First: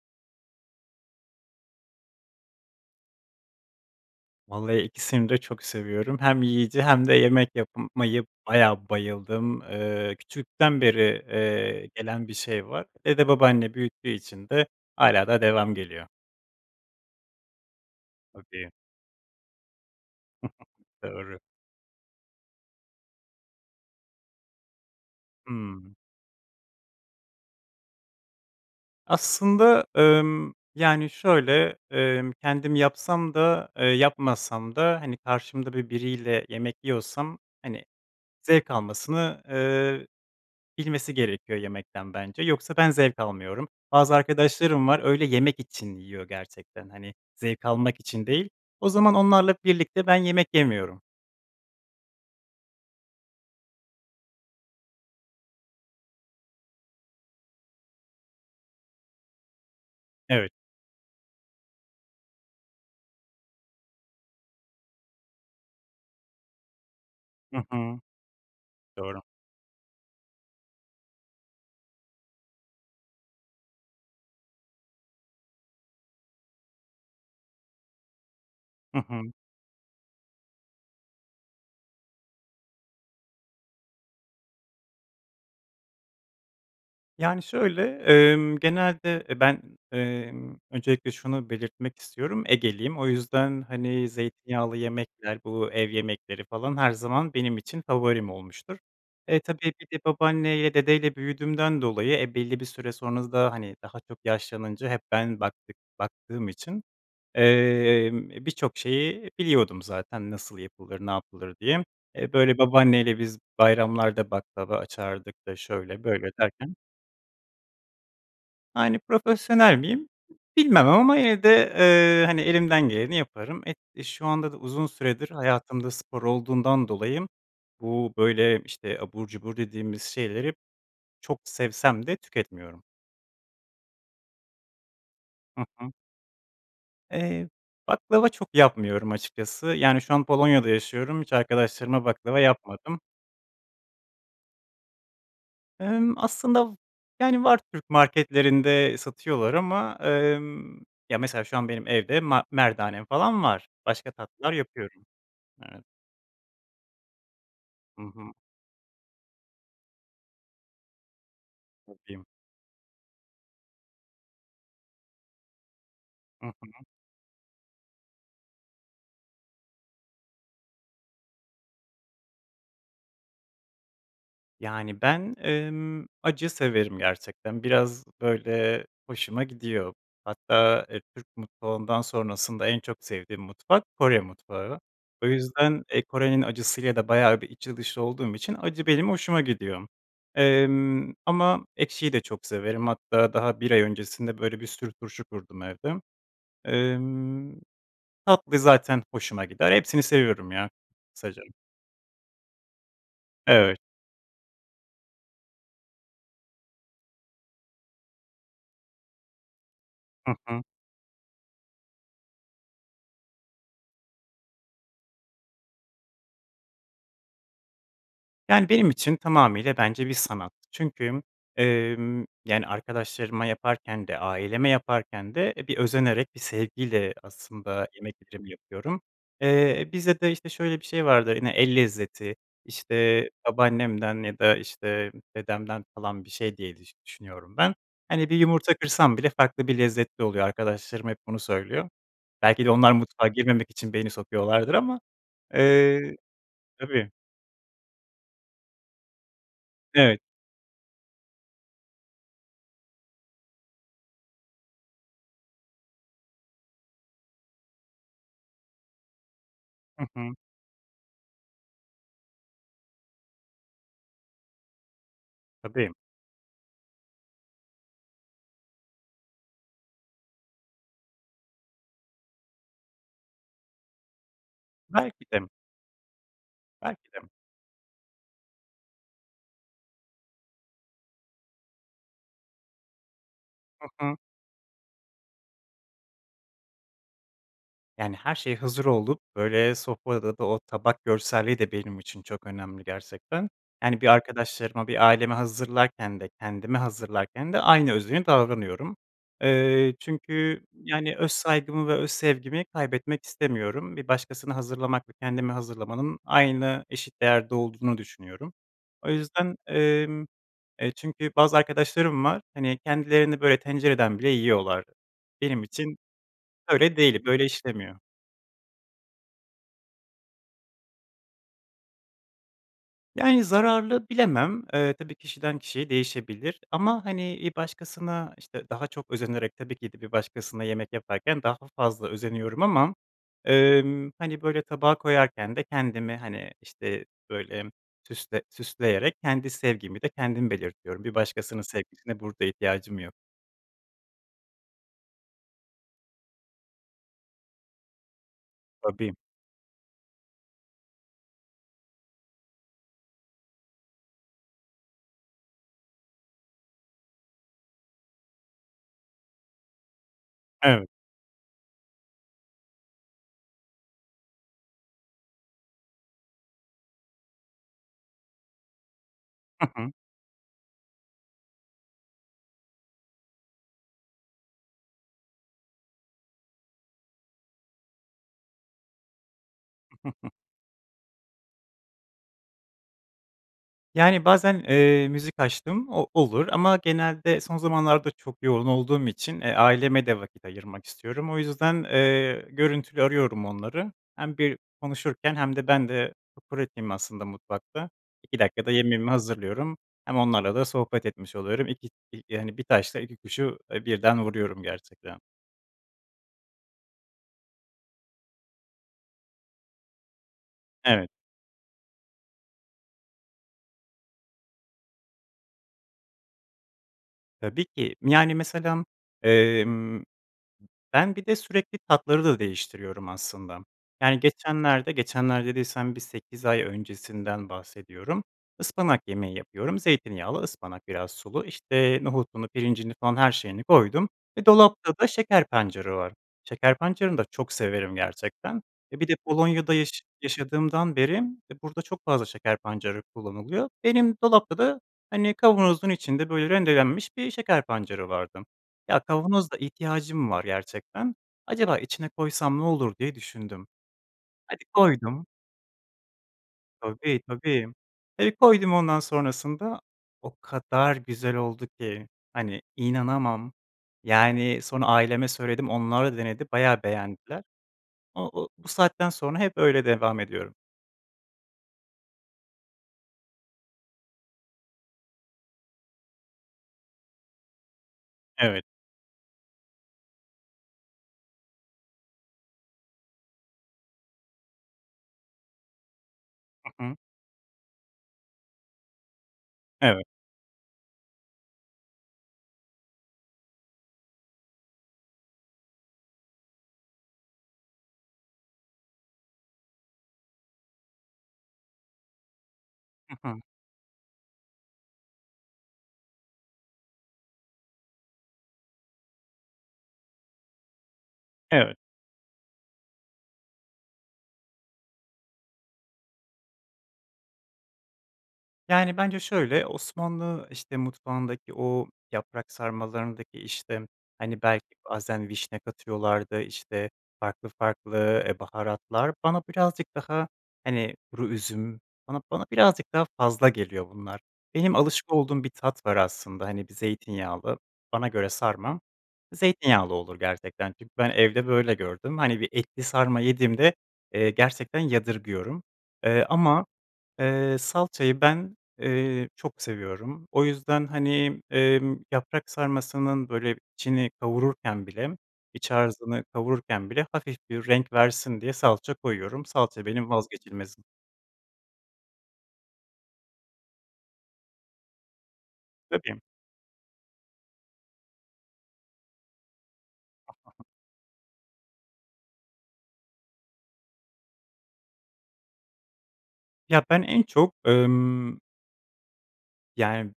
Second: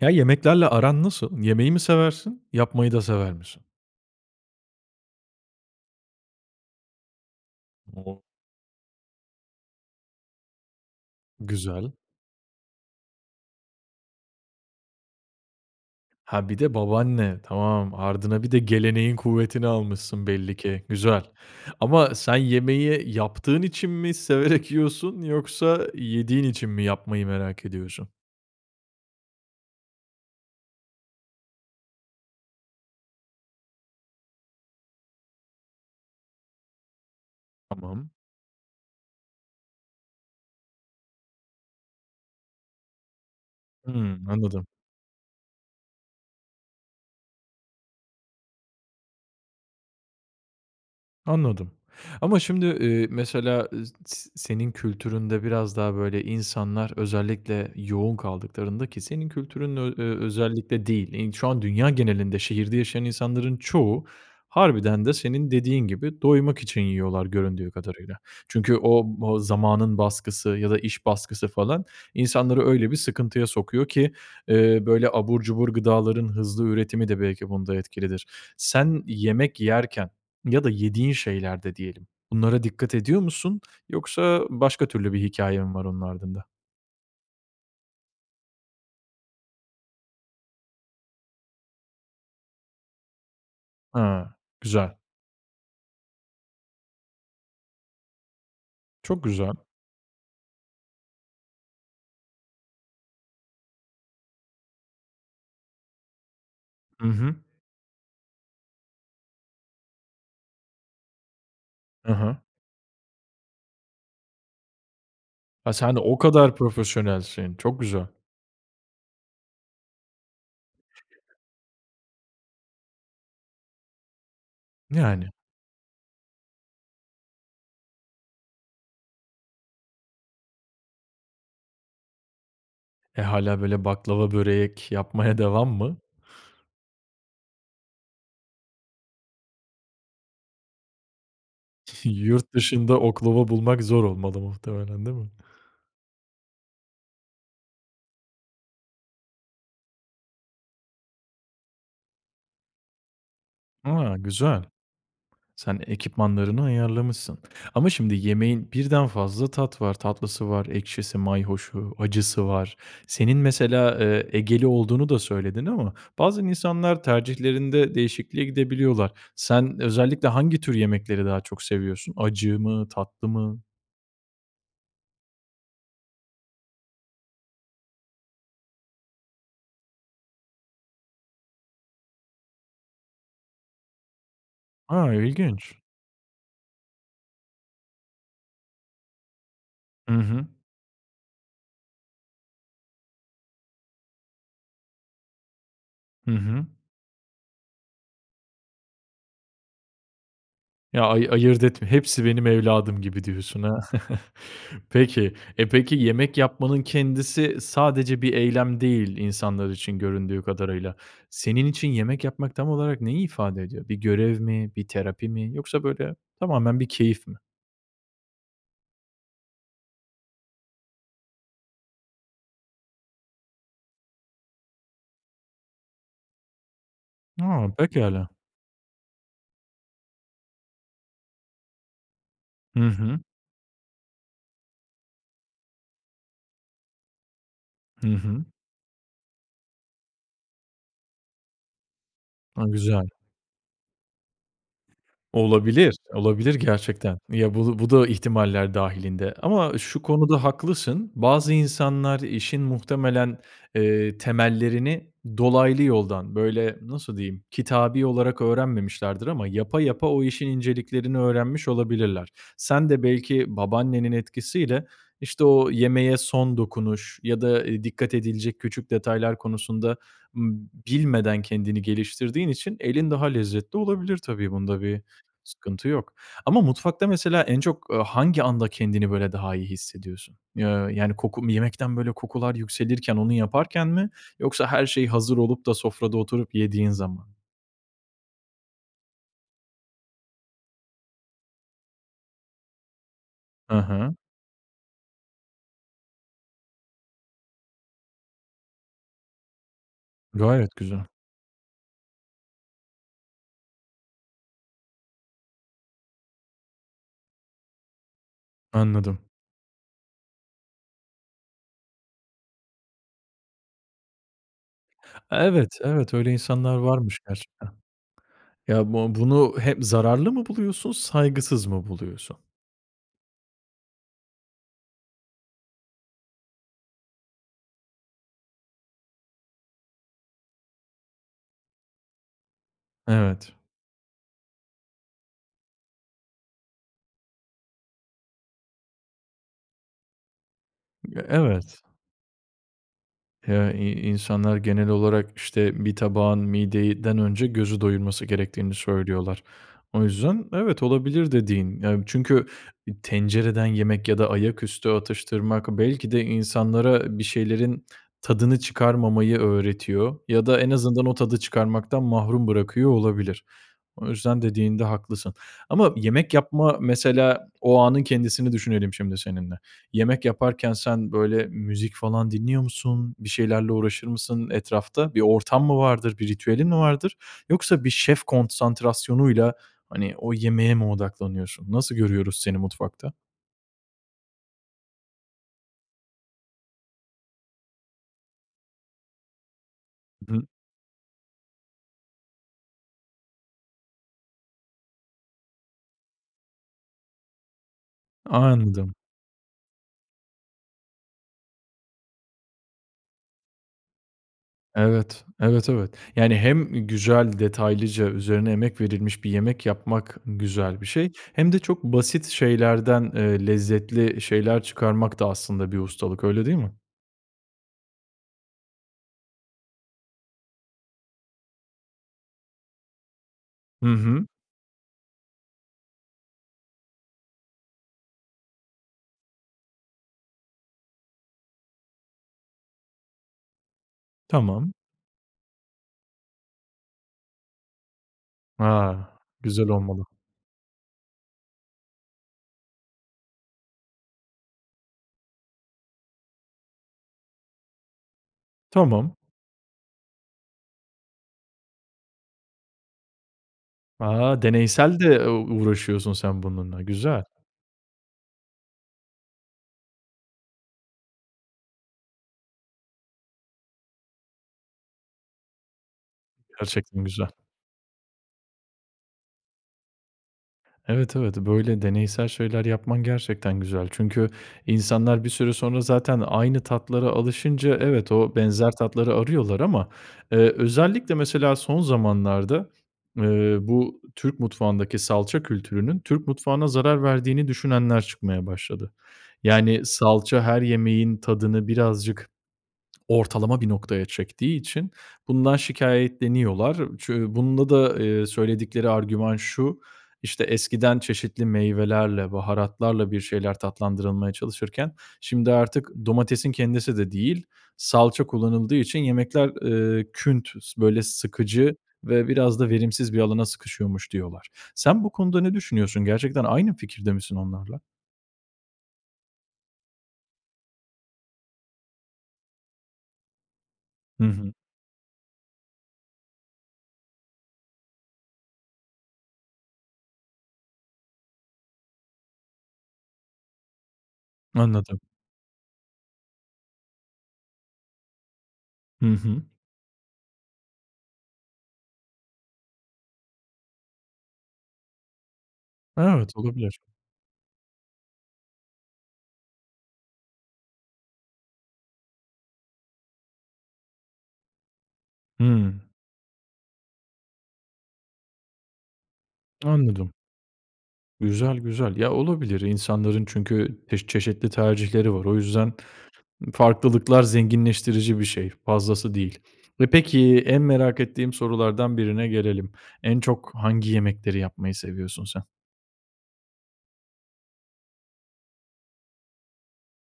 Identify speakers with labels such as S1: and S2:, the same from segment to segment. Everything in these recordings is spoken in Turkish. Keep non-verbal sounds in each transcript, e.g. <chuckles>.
S1: Ya, yemeklerle aran nasıl? Yemeği mi seversin, yapmayı da sever misin?
S2: Vallahi ikisini de çok seviyorum, hem yiyici hem de yemek yap, eee,
S1: <unintelligible>
S2: yapmaya bayağı bayıldığım, ııı, küçüklükten beri, eee,
S1: Güzel.
S2: gelen bir şey var. Evde babaanne büyüttüğü için de hâlâ da devamı geliyor.
S1: Ha, bir de babaanne. Tamam, ardına bir de
S2: <unintelligible>
S1: geleneğin kuvvetini almışsın belli ki.
S2: <chuckles>
S1: Güzel.
S2: Doğru.
S1: Ama sen yemeği yaptığın için mi severek yiyorsun yoksa
S2: Hımm.
S1: yediğin için mi yapmayı merak ediyorsun?
S2: Aslında, ımm, yani, şöyle, ımm, kendim yapsam da, eee, yapmasam da hani karşımda böyle biriyle yemek yiyorsam, hani,
S1: Tamam.
S2: zevk almasını, ııı, bilmesi gerekiyor yemekten bence, yoksa ben zevk almıyorum. Bazı
S1: Hıı. Anladım.
S2: arkadaşlarım var öyle, yemek için yiyor gerçekten hani, zevk almak için değil, o zaman onlarla birlikte ben yemek yemiyorum.
S1: Anladım. Ama şimdi, ııı, mesela, ııı, s s, senin kültüründe biraz daha böyle insanlar özellikle yoğun kaldıklarında ki senin kültürünün ö
S2: Evet.
S1: özellikle değil, şu an dünya genelinde şehirde yaşayan insanların çoğu, harbiden de senin dediğin gibi, doymak için yiyorlar
S2: Hı
S1: göründüğü
S2: hı.
S1: kadarıyla. Çünkü o
S2: Doğru.
S1: b o zamanın baskısı ya da iş baskısı falan, insanları öyle bir sıkıntıya sokuyor ki, ııı, böyle abur cubur gıdaların hızlı üretimi de belki bunda etkilidir.
S2: Hı
S1: Sen
S2: hı.
S1: yemek yerken, ya da yediğin şeylerde diyelim, bunlara dikkat ediyor musun yoksa başka türlü bir hikâye mi var onun ardında?
S2: Yani, şöyle, emm, genelde, e, ben, emm, öncelikle şunu belirtmek istiyorum, Egeliyim o yüzden, hani,
S1: Hıı,
S2: zeytinyağlı
S1: güzel.
S2: yemekler, bu, ev yemekleri falan her zaman benim için favorim olmuştur.
S1: Çok
S2: E,
S1: güzel.
S2: tabii, bir de babaanneyle, dedeyle büyüdüğümden dolayı, e, belli bir süre sonra da hani daha çok yaşlanınca hep ben baktık baktığım için,
S1: Hı hı.
S2: emm, birçok şeyi biliyordum zaten nasıl yapılır, ne yapılır diye.
S1: Hı
S2: E,
S1: hı.
S2: böyle babaanne ile biz bayramlarda baklava açardık da
S1: Ha, sen
S2: şöyle
S1: o
S2: böyle
S1: kadar
S2: derken.
S1: profesyonelsin, çok güzel.
S2: Yani, profesyonel miyim? Bilmem ama evde, eee, hani, elimden geleni yaparım. E, şu anda da uzun süredir
S1: Yani.
S2: hayatımda spor olduğundan dolayı bu, böyle, işte, abur cubur dediğimiz şeyleri çok sevsem de tüketmiyorum.
S1: E, hâlâ böyle baklava, börek yapmaya
S2: Hı
S1: devam
S2: hı.
S1: mı?
S2: Eee, baklava çok yapmıyorum açıkçası, yani, şu an Polonya'da yaşıyorum, hiç arkadaşlarıma
S1: <giggles>
S2: baklava
S1: Yurt
S2: yapmadım.
S1: dışında oklava bulmak zor olmalı muhtemelen değil mi?
S2: Emm, aslında, v yani, var, Türk marketlerinde satıyorlar ama, emm, ya, mesela şu an benim evde ma merdanem falan var, başka
S1: A,
S2: tatlılar
S1: güzel.
S2: yapıyorum.
S1: Sen
S2: Evet.
S1: ekipmanlarını ayarlamışsın ama
S2: Hı
S1: şimdi
S2: hı.
S1: yemeğin birden fazla tat var, tatlısı var, ekşisi, mayhoşu,
S2: <unintelligible>
S1: acısı var. Senin mesela, eee, Egeli olduğunu da söyledin ama bazen
S2: Hı hı.
S1: insanlar tercihlerinde değişikliğe gidebiliyorlar. Sen özellikle hangi tür yemekleri daha çok seviyorsun? Acı mı, tatlı mı?
S2: Yani, ben, ımm, acı severim gerçekten, biraz, böyle, hoşuma gidiyor. Hatta, eee, Türk mutfağından sonrasında en çok sevdiğim mutfak Kore mutfağı.
S1: A!
S2: O
S1: İlginç.
S2: yüzden, eee, Kore'nin acısı ile de bayağı bir içli dışlı olduğum için acı benim hoşuma gidiyor,
S1: Hı hı.
S2: emm, ama ekşiyi de çok severim, hatta daha 1 ay öncesinde, böyle, bir sürü turşu kurdum evde.
S1: Hı hı.
S2: Emm, tatlı zaten hoşuma gider, hepsini seviyorum, ya,
S1: Ya, ayı
S2: kısaca.
S1: ayırt etme, hepsi benim evladım gibi diyorsun, ha?
S2: Evet.
S1: <chuckles> Peki, eee, peki, yemek yapmanın kendisi sadece bir eylem değil insanlar için,
S2: Hı
S1: göründüğü
S2: hı.
S1: kadarıyla, senin için yemek yapmak tam olarak neyi ifade ediyor? Bir görev mi, bir terapi mi yoksa, böyle, tamamen bir keyif mi?
S2: Yani, benim için tamamıyla bence bir sanat, çünkü, emm, yani, arkadaşlarıma yaparken de aileme yaparken de, e, bir özenerek, bir sevgiyle
S1: A,
S2: aslında
S1: pekâlâ.
S2: yemeklerimi yapıyorum. Eee, bizde de, işte, şöyle bir şey vardır yine, el lezzeti,
S1: Hı hı.
S2: işte, babaannemden ya da, işte, dedemden, falan, bir şey diye düş düşünüyorum ben.
S1: Hı
S2: Hani, bir
S1: hı.
S2: yumurta kırsam bile farklı, bir lezzetli oluyor, arkadaşlarım hep bunu söylüyor. Belki
S1: A!
S2: de onlar
S1: Güzel.
S2: mutfağa girmemek için beni sokuyorlardır ama,
S1: Olabilir,
S2: eee,
S1: olabilir
S2: tabii.
S1: gerçekten. Ya, bu bu da ihtimaller dâhilinde ama şu
S2: Evet.
S1: konuda haklısın, bazı insanlar işin muhtemelen, eee, temellerini dolaylı yoldan, böyle, nasıl diyeyim, kitabi olarak öğrenmemişlerdir ama yapa,
S2: Hı
S1: yapa o
S2: hı.
S1: işin inceliklerini öğrenmiş olabilirler. Sen de belki babaannenin etkisiyle, işte, o
S2: Tabii.
S1: yemeğe son dokunuş ya da, ııı, dikkat edilecek küçük detaylar konusunda, ımm, b bilmeden kendini geliştirdiğin için elin daha lezzetli olabilir tabii, bunda bir
S2: Belki de.
S1: sıkıntı yok. Ama mutfakta,
S2: Belki de.
S1: mesela, en çok, ııı, hangi anda kendini, böyle, daha iyi hissediyorsun? Eee, yani, koku mu yemekten, böyle, kokular yükselirken onu
S2: Hı
S1: yaparken mi
S2: hı.
S1: yoksa her şey hazır olup da sofrada oturup yediğin zaman mı?
S2: Yani, her şey hazır olup, böyle, sofrada da o tabak görselliği de benim için çok önemli, gerçekten.
S1: Hı
S2: Yani, bir
S1: hı.
S2: arkadaşlarıma, bir aileme hazırlarken de kendime hazırlarken de aynı özeni davranıyorum. Eee, çünkü,
S1: Gayet güzel.
S2: yani, öz saygımı ve öz sevgimi kaybetmek istemiyorum, bir başkasına hazırlamak ve kendime hazırlamanın aynı eşit değerde olduğunu düşünüyorum. O
S1: Anladım.
S2: yüzden, emm, e, çünkü bazı arkadaşlarım var, hani, kendilerini, böyle, tencereden bile yiyorlar, benim
S1: Evet,
S2: için
S1: evet, öyle insanlar
S2: öyle
S1: varmış
S2: değil, böyle
S1: gerçekten.
S2: işlemiyor.
S1: Ya, bu bunu he zararlı mı buluyorsun, saygısız mı buluyorsun?
S2: Yani, zararlı bilemem, eee, tabii kişiden kişiye değişebilir ama, hani, bir başkasına işte daha çok özenerek tabii ki de bir başkasına yemek yaparken daha fazla özeniyorum ama,
S1: Evet.
S2: emm, hani, böyle tabağa koyarken de kendimi, hani, işte böyle, süsle süsleyerek kendi sevgimi de kendim belirtiyorum, bir
S1: Ya,
S2: başkasının
S1: evet.
S2: sevgisine burada ihtiyacım yok.
S1: Ya, i insanlar genel olarak, işte, bir tabağın mideden önce gözü doyurması gerektiğini
S2: Tabii.
S1: söylüyorlar. O yüzden, evet, olabilir dediğin, yani, çünkü tencereden yemek ya da ayaküstü atıştırmak belki de insanlara bir şeylerin tadını çıkarmamayı öğretiyor ya da en
S2: Evet.
S1: azından o tadı çıkarmaktan mahrum bırakıyor olabilir. O yüzden dediğinde haklısın. Ama yemek yapma mesela o anın kendisini düşünelim şimdi seninle.
S2: Hı hı.
S1: Yemek yaparken sen böyle müzik falan dinliyor musun, bir şeylerle uğraşır mısın etrafta? Bir ortam mı vardır, bir ritüelin mi vardır yoksa bir şef konsantrasyonuyla, hani,
S2: <giggles>
S1: o yemeğe mi odaklanıyorsun? Nasıl görüyoruz seni mutfakta?
S2: Yani, bazen, eee, müzik açtığım o olur ama genelde son zamanlarda çok yoğun olduğum için, eee, aileme de
S1: Hı hı.
S2: vakit ayırmak istiyorum. O yüzden, eee, görüntülü arıyorum onları. Hem bir konuşurken hem de ben de pratiğim aslında mutfakta, 2 dakikada
S1: Anladım.
S2: yemeğimi hazırlıyorum, hem onlarla da sohbet etmiş oluyorum. İ iki, hani, bir taşla iki kuşu, eee, birden vuruyorum gerçekten.
S1: Evet, evet, evet. Yani, hem güzel, detaylıca üzerine emek verilmiş bir yemek yapmak güzel bir
S2: Evet.
S1: şey hem de çok basit şeylerden, eee, lezzetli şeyler çıkarmak da aslında bir ustalık, öyle değil mi?
S2: Tabii ki, yani mesela, emm, ben bir de sürekli tatları da değiştiriyorum, aslında.
S1: Hı
S2: Yani,
S1: hı.
S2: geçenlerde, geçenler dediysem bir 8 ay öncesinden bahsediyorum, ıspanak yemeği yapıyorum, zeytinyağlı ıspanak, biraz sulu, işte, nohutunu, pirincini falan her şeyini koydum ve
S1: Tamam.
S2: dolapta da şeker pancarı var. Şeker pancarını da çok severim, gerçekten. E, bir
S1: Ha,
S2: de
S1: güzel
S2: Polonya’da yaş
S1: olmalı.
S2: yaşadığımdan beri burada çok fazla şeker pancarı kullanılıyor. Benim dolapta da, hani, kavanozun içinde, böyle, rendelenmiş bir şeker pancarı vardı. Ya
S1: Tamam.
S2: kavanoz da ihtiyacım var gerçekten, acaba içine koysam ne olur diye düşündüm.
S1: A,
S2: Hadi
S1: deneysel
S2: koydum.
S1: de u uğraşıyorsun sen bununla,
S2: Tabii,
S1: güzel.
S2: tabii, eee, koydum ondan sonrasında, o kadar güzel oldu ki, hani, inanamam, yani, sonra aileme söyledim, onlar da denedi bayağı
S1: Gerçekten güzel.
S2: beğendiler. O o, bu saatten sonra hep öyle devam ediyorum.
S1: Evet, evet, böyle deneysel şeyler yapman gerçekten güzel. Çünkü insanlar bir süre sonra zaten aynı tatlara alışınca, evet, o
S2: Evet.
S1: benzer tatları arıyorlar ama, eee, özellikle mesela son zamanlarda, eee, bu Türk mutfağındaki salça kültürünün, Türk mutfağına
S2: Hı hı.
S1: zarar verdiğini düşünenler çıkmaya başladı. Yani,
S2: Evet.
S1: salça her yemeğin tadını birazcık ortalama bir noktaya çektiği için bundan şikâyetleniyorlar. Çü bunda da, eee, söyledikleri argüman şu, işte, eskiden çeşitli meyvelerle, baharatlarla bir
S2: Hı hı.
S1: şeyler tatlandırılmaya çalışırken şimdi artık domatesin kendisi de değil, salça kullanıldığı için yemekler, eee, küntüz, böyle,
S2: Evet.
S1: sıkıcı ve biraz da verimsiz bir alana sıkışıyormuş diyorlar. Sen bu konuda ne düşünüyorsun? Gerçekten aynı fikirde misin onlarla?
S2: Yani, bence şöyle, Osmanlı işte mutfağındaki o yaprak sarmalarındaki işte,
S1: Hı
S2: hani,
S1: hı.
S2: belki bazen vişne katıyorlardı, işte, farklı farklı e, baharatlar, bana birazcık daha hani kuru üzüm, bana bana birazcık daha fazla geliyor bunlar. Benim
S1: Anladım.
S2: alışık olduğum bir tat var aslında, hani, bir zeytinyağlı, bana göre sarma,
S1: Hı
S2: e,
S1: hı.
S2: zeytinyağlı olur gerçekten, çünkü ben evde böyle gördüm. Hani bir etli sarma yediğimde, eee, gerçekten yadırgıyorum, ııı,
S1: Evet,
S2: ama,
S1: olabilir.
S2: ııı, salçayı ben, eee, çok seviyorum. O yüzden, hani, ımm, yaprak sarmasının böyle içini kavururken bile, iç
S1: Hımm.
S2: harcını kavururken bile hafif bir renk versin diye salça koyuyorum. Salça benim
S1: Anladım.
S2: vazgeçilmezim.
S1: Güzel, güzel. Ya olabilir. İnsanların çünkü pek çeşitli tercihleri var. O yüzden
S2: Tabii.
S1: farklılıklar zenginleştirici bir şey, fazlası değil ve peki, en
S2: <unintelligible>
S1: merak ettiğim sorulardan birine gelelim. En çok hangi yemekleri yapmayı seviyorsun sen?
S2: Ya ben en çok, ımm yani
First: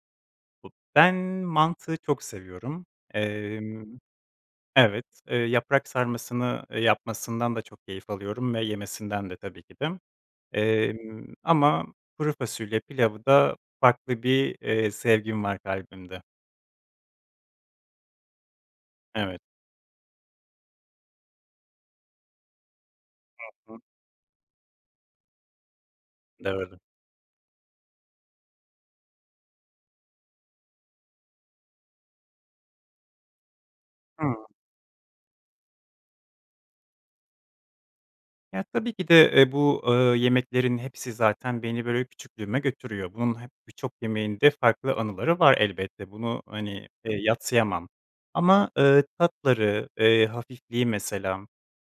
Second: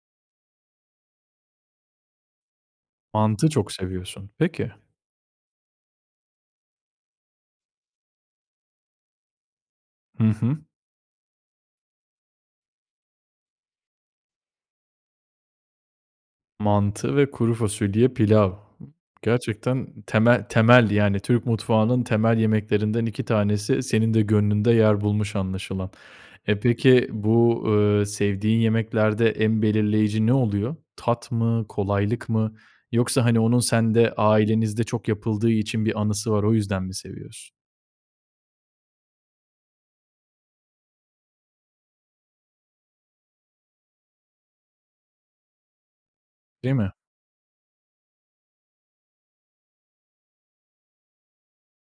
S2: bu ben mantı çok seviyorum.
S1: Mantı çok
S2: Emm,
S1: seviyorsun, peki.
S2: evet, ııı, yaprak sarmasını yapmasından da çok keyif alıyorum ve yemesinden de tabii ki de.
S1: Hı hı.
S2: Emm, ama kuru fasulye pilavı da farklı bir, eee, sevgim var kalbimde.
S1: Mantı ve kuru fasulye, pilav.
S2: Evet.
S1: Gerçekten temel temel, yani Türk mutfağının temel yemeklerinden 2
S2: <unintelligible>
S1: tanesi senin de gönlünde yer bulmuş anlaşılan. Eee,
S2: Doğru.
S1: peki bu, eee, sevdiğin yemeklerde en belirleyici ne oluyor? Tat mı, kolaylık mı yoksa hani onun sende,
S2: <unintelligible>
S1: ailenizde çok yapıldığı için bir anısı var, o yüzden mi seviyorsun?
S2: Ya, tabii ki de, eee, bu, eee, yemeklerin hepsi zaten beni böyle küçüklüğüme götürüyor. Bunun hep birçok yemeğinde farklı anıları var elbette, bunu
S1: Değil
S2: hani,
S1: mi?
S2: eee, yadsıyamam ama, eee, tatları, eee, hafifliği, mesela.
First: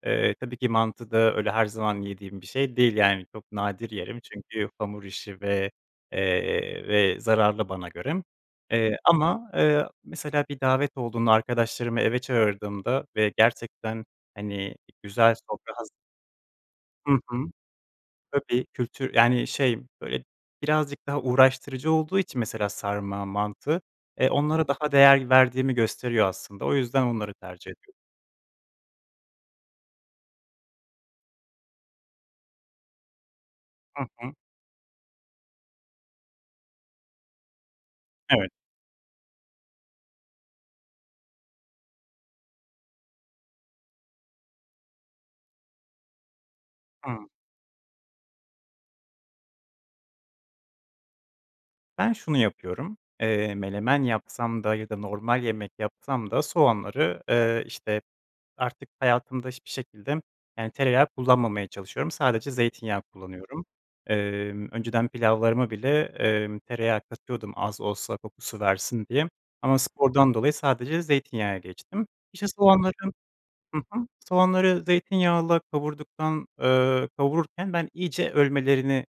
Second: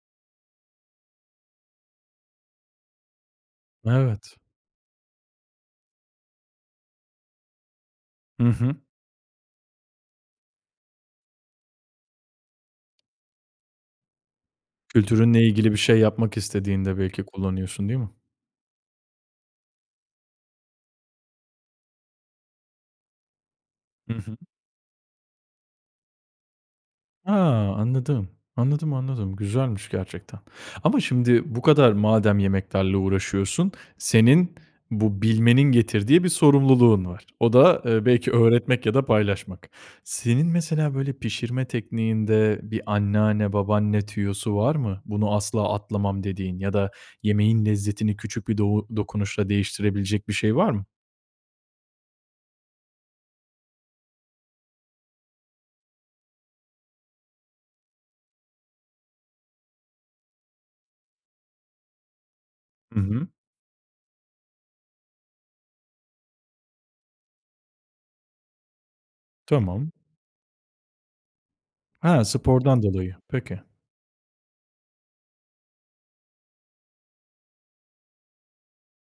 S2: Eee, tabii ki mantı da öyle her zaman yediğim bir şey değil, yani, çok nadir yerim
S1: Evet.
S2: çünkü hamur işi ve, eee, ve zararlı bana göre,
S1: Hı hı.
S2: eee, ama, eee, mesela bir davet olduğunda arkadaşlarımı eve çağırdığımda ve gerçekten hani güzel
S1: Kültürünle ilgili
S2: sofra
S1: bir
S2: hazır
S1: şey yapmak istediğinde
S2: Hı
S1: belki
S2: hı.
S1: kullanıyorsun, değil mi?
S2: Tabii, kültür yani, şey böyle birazcık daha uğraştırıcı olduğu için mesela sarma, mantı,
S1: I
S2: eee,
S1: hı.
S2: onlara daha değer verdiğimi gösteriyor aslında o yüzden
S1: A!
S2: onları tercih ediyor
S1: Anladım, anladım, anladım, güzelmiş gerçekten. Ama şimdi bu kadar madem yemeklerle uğraşıyorsun,
S2: Hı hı.
S1: senin bu bilmenin getirdiği bir sorumluluğun var. O da, eee, belki
S2: Evet.
S1: öğretmek ya da paylaşmak. Senin mesela böyle pişirme tekniğinde bir anneanne, babaanne tüyosu var mı? Bunu asla atlamam dediğin ya da
S2: Hımm.
S1: yemeğin lezzetini küçük bir dou dokunuşla değiştirebilecek bir şey var mı?
S2: Ben şunu yapıyorum, eee, menemen yapsam da ya da normal yemek yapsam da soğanları, ııı, işte artık hayatımda hiçbir şekilde yani tereyağı kullanmamaya çalışıyorum, sadece
S1: Hı
S2: zeytinyağı
S1: hı.
S2: kullanıyorum. Emm, önceden pilavlarıma bile, emm, tereyağı katıyordum az olsa kokusu versin diye ama
S1: Tamam.
S2: spordan dolayı sadece zeytinyağına geçtim.
S1: Ha,
S2: İşte
S1: spordan
S2: soğanları,
S1: dolayı, peki.
S2: hı hı, soğanları zeytinyağıyla kavurduktan, ııı, kavururken ben iyice ölmelerini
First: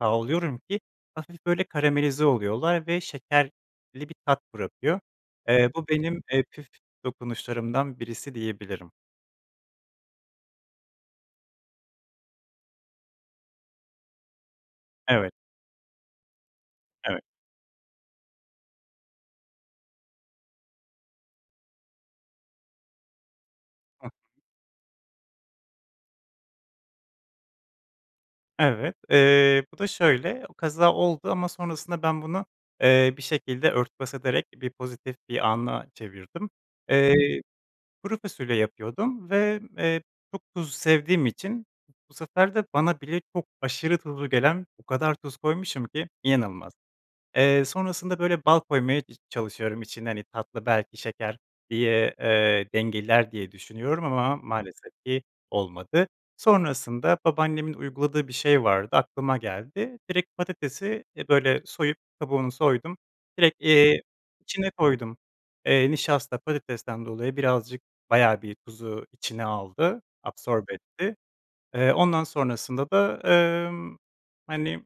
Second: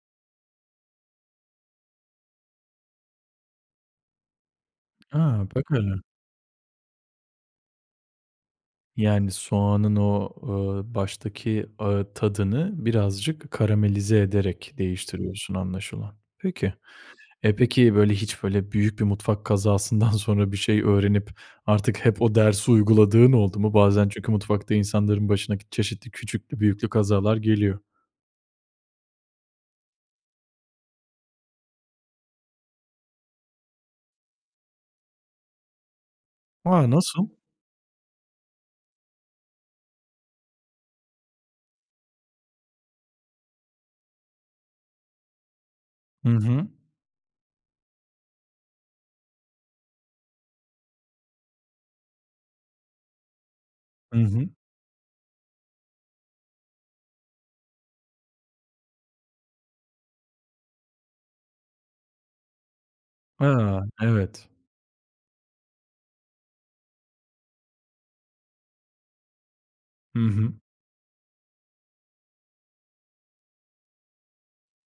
S2: sağlıyorum ki hafif böyle karamelize oluyorlar ve şekerli bir tat bırakıyor.
S1: A, bak
S2: Eee, bu
S1: hele!
S2: benim, eee, püf dokunuşlarımdan birisi, diyebilirim.
S1: Yani soğanın o, ııı, baştaki, ııı, tadını birazcık karamelize ederek
S2: Evet.
S1: değiştiriyorsun anlaşılan. Peki.
S2: Evet.
S1: E, peki böyle hiç böyle büyük bir mutfak kazasından sonra bir şey öğrenip artık hep o dersi uyguladığın oldu mu?
S2: Hı
S1: Bazen
S2: hı.
S1: çünkü mutfakta insanların başına k çeşitli küçüklü büyüklü kazalar geliyor.
S2: Evet, ııı, bu da şöyle: O kaza oldu ama sonrasında ben bunu, eee, bir şekilde örtbas ederek bir pozitif bir ana çevirdim.
S1: A, nasıl?
S2: Iıı, kuru fasulye yapıyordum ve, ııı, çok tuz sevdiğim için bu sefer de bana bile çok aşırı tuzlu gelen o kadar tuz koymuşum ki
S1: Hı hı.
S2: inanılmaz. Eee, sonrasında böyle bal koymaya i çalışıyorum içine hani tatlı belki şeker diye, ııı, dengeler diye düşünüyorum
S1: Hı
S2: ama
S1: hı.
S2: maalesef ki olmadı. Sonrasında babaannemin uyguladığı bir şey vardı aklıma geldi, direkt patatesi, e, böyle soyup kabuğunu soydum, direkt,
S1: A,
S2: eee,
S1: evet.
S2: içine koydum, eee, nişasta patatesten dolayı birazcık bayağı bir tuzu içine aldı,
S1: Hı hı.
S2: absorbe etti. Eee, ondan sonrasında da, ııı, hani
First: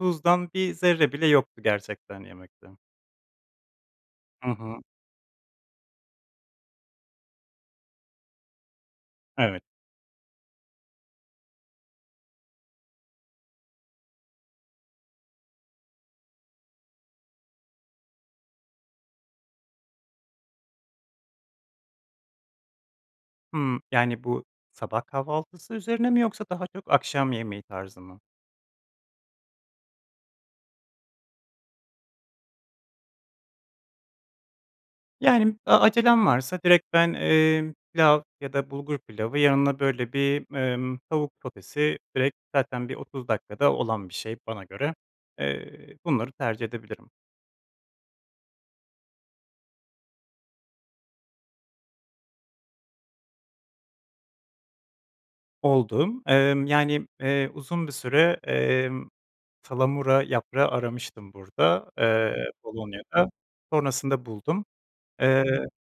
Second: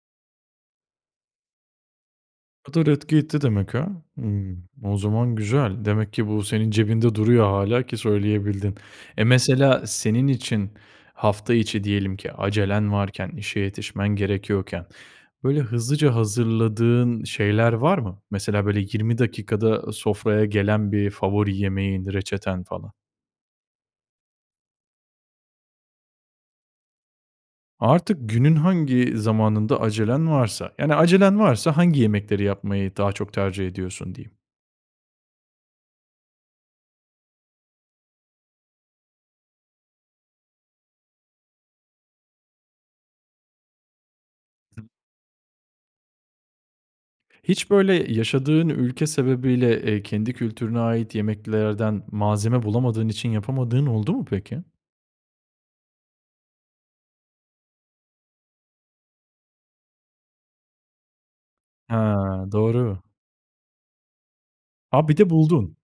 S2: tuzdan bir zerre bile yoktu gerçekten yemekte.
S1: O kadar etki etti demek ha.
S2: Hı
S1: Hımm,
S2: hı.
S1: o zaman güzel. Demek ki bu senin cebinde duruyor hâlâ ki söyleyebildin. E,
S2: Evet.
S1: mesela senin için hafta içi diyelim ki acelen varken, işe yetişmen gerekiyorken böyle hızlıca hazırladığın şeyler var mı? Mesela böyle 20 dakikada sofraya gelen bir favori yemeğin, reçeten falan?
S2: Hımm. Yani, bu sabah kahvaltısı üzerine mi yoksa daha çok akşam yemeği tarzı
S1: Artık,
S2: mı?
S1: günün hangi zamanında acelen varsa, yani acelen varsa hangi yemekleri yapmayı daha çok tercih ediyorsun diyeyim?
S2: Yani, e acelem varsa direkt ben, eee, pilav ya da bulgur pilavı, yanına böyle bir, emm, tavuk sotesi. Direkt zaten bir 30 dakikada olan bir şey bana göre. Eee, bunları tercih edebilirim.
S1: Hiç, böyle, yaşadığın ülke sebebiyle, eee, kendi kültürüne ait yemeklerden malzeme bulamadığın için yapamadığın oldu mu, peki?
S2: Oldu. Emm, yani, eee, uzun bir süre, emm, salamura yaprağı aramıştım burada,
S1: He,
S2: eee,
S1: doğru.
S2: Polonya'da, sonrasında buldum.
S1: A, bir de
S2: Eee,
S1: buldun!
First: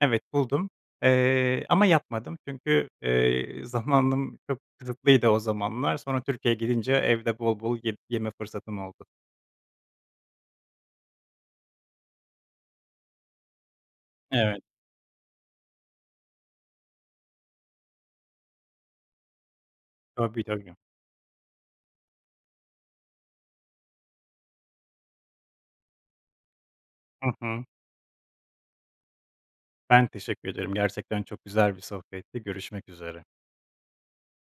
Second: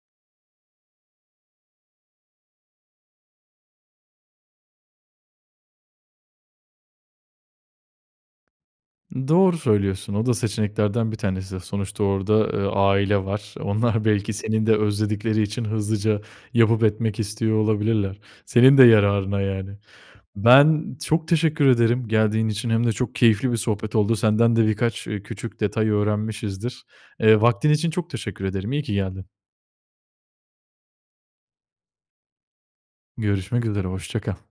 S2: evet buldum, eee, ama yapmadım çünkü, eee, zamanım çok kısıtlıydı o zamanlar, sonra Türkiye'ye gidince evde bol bol ye yeme fırsatım oldu.
S1: Doğru söylüyorsun, o da seçeneklerden 1 tanesi, sonuçta orada, eee, aile var. Onlar belki
S2: Evet.
S1: seni de özledikleri için hızlıca yapıp etmek istiyor olabilirler. Senin de yararına, yani.
S2: Tabii, tabii.
S1: Ben çok teşekkür ederim geldiğin için hem de çok keyifli bir sohbet oldu. Senden de birkaç, ııı, küçük detay öğrenmişizdir.
S2: Hı
S1: Eee,
S2: hı.
S1: vaktin için çok teşekkür ederim, iyi ki geldin.
S2: Ben teşekkür ederim, gerçekten, çok güzel bir sohbetti. Görüşmek üzere.
S1: Görüşmek üzere, hoşça kal.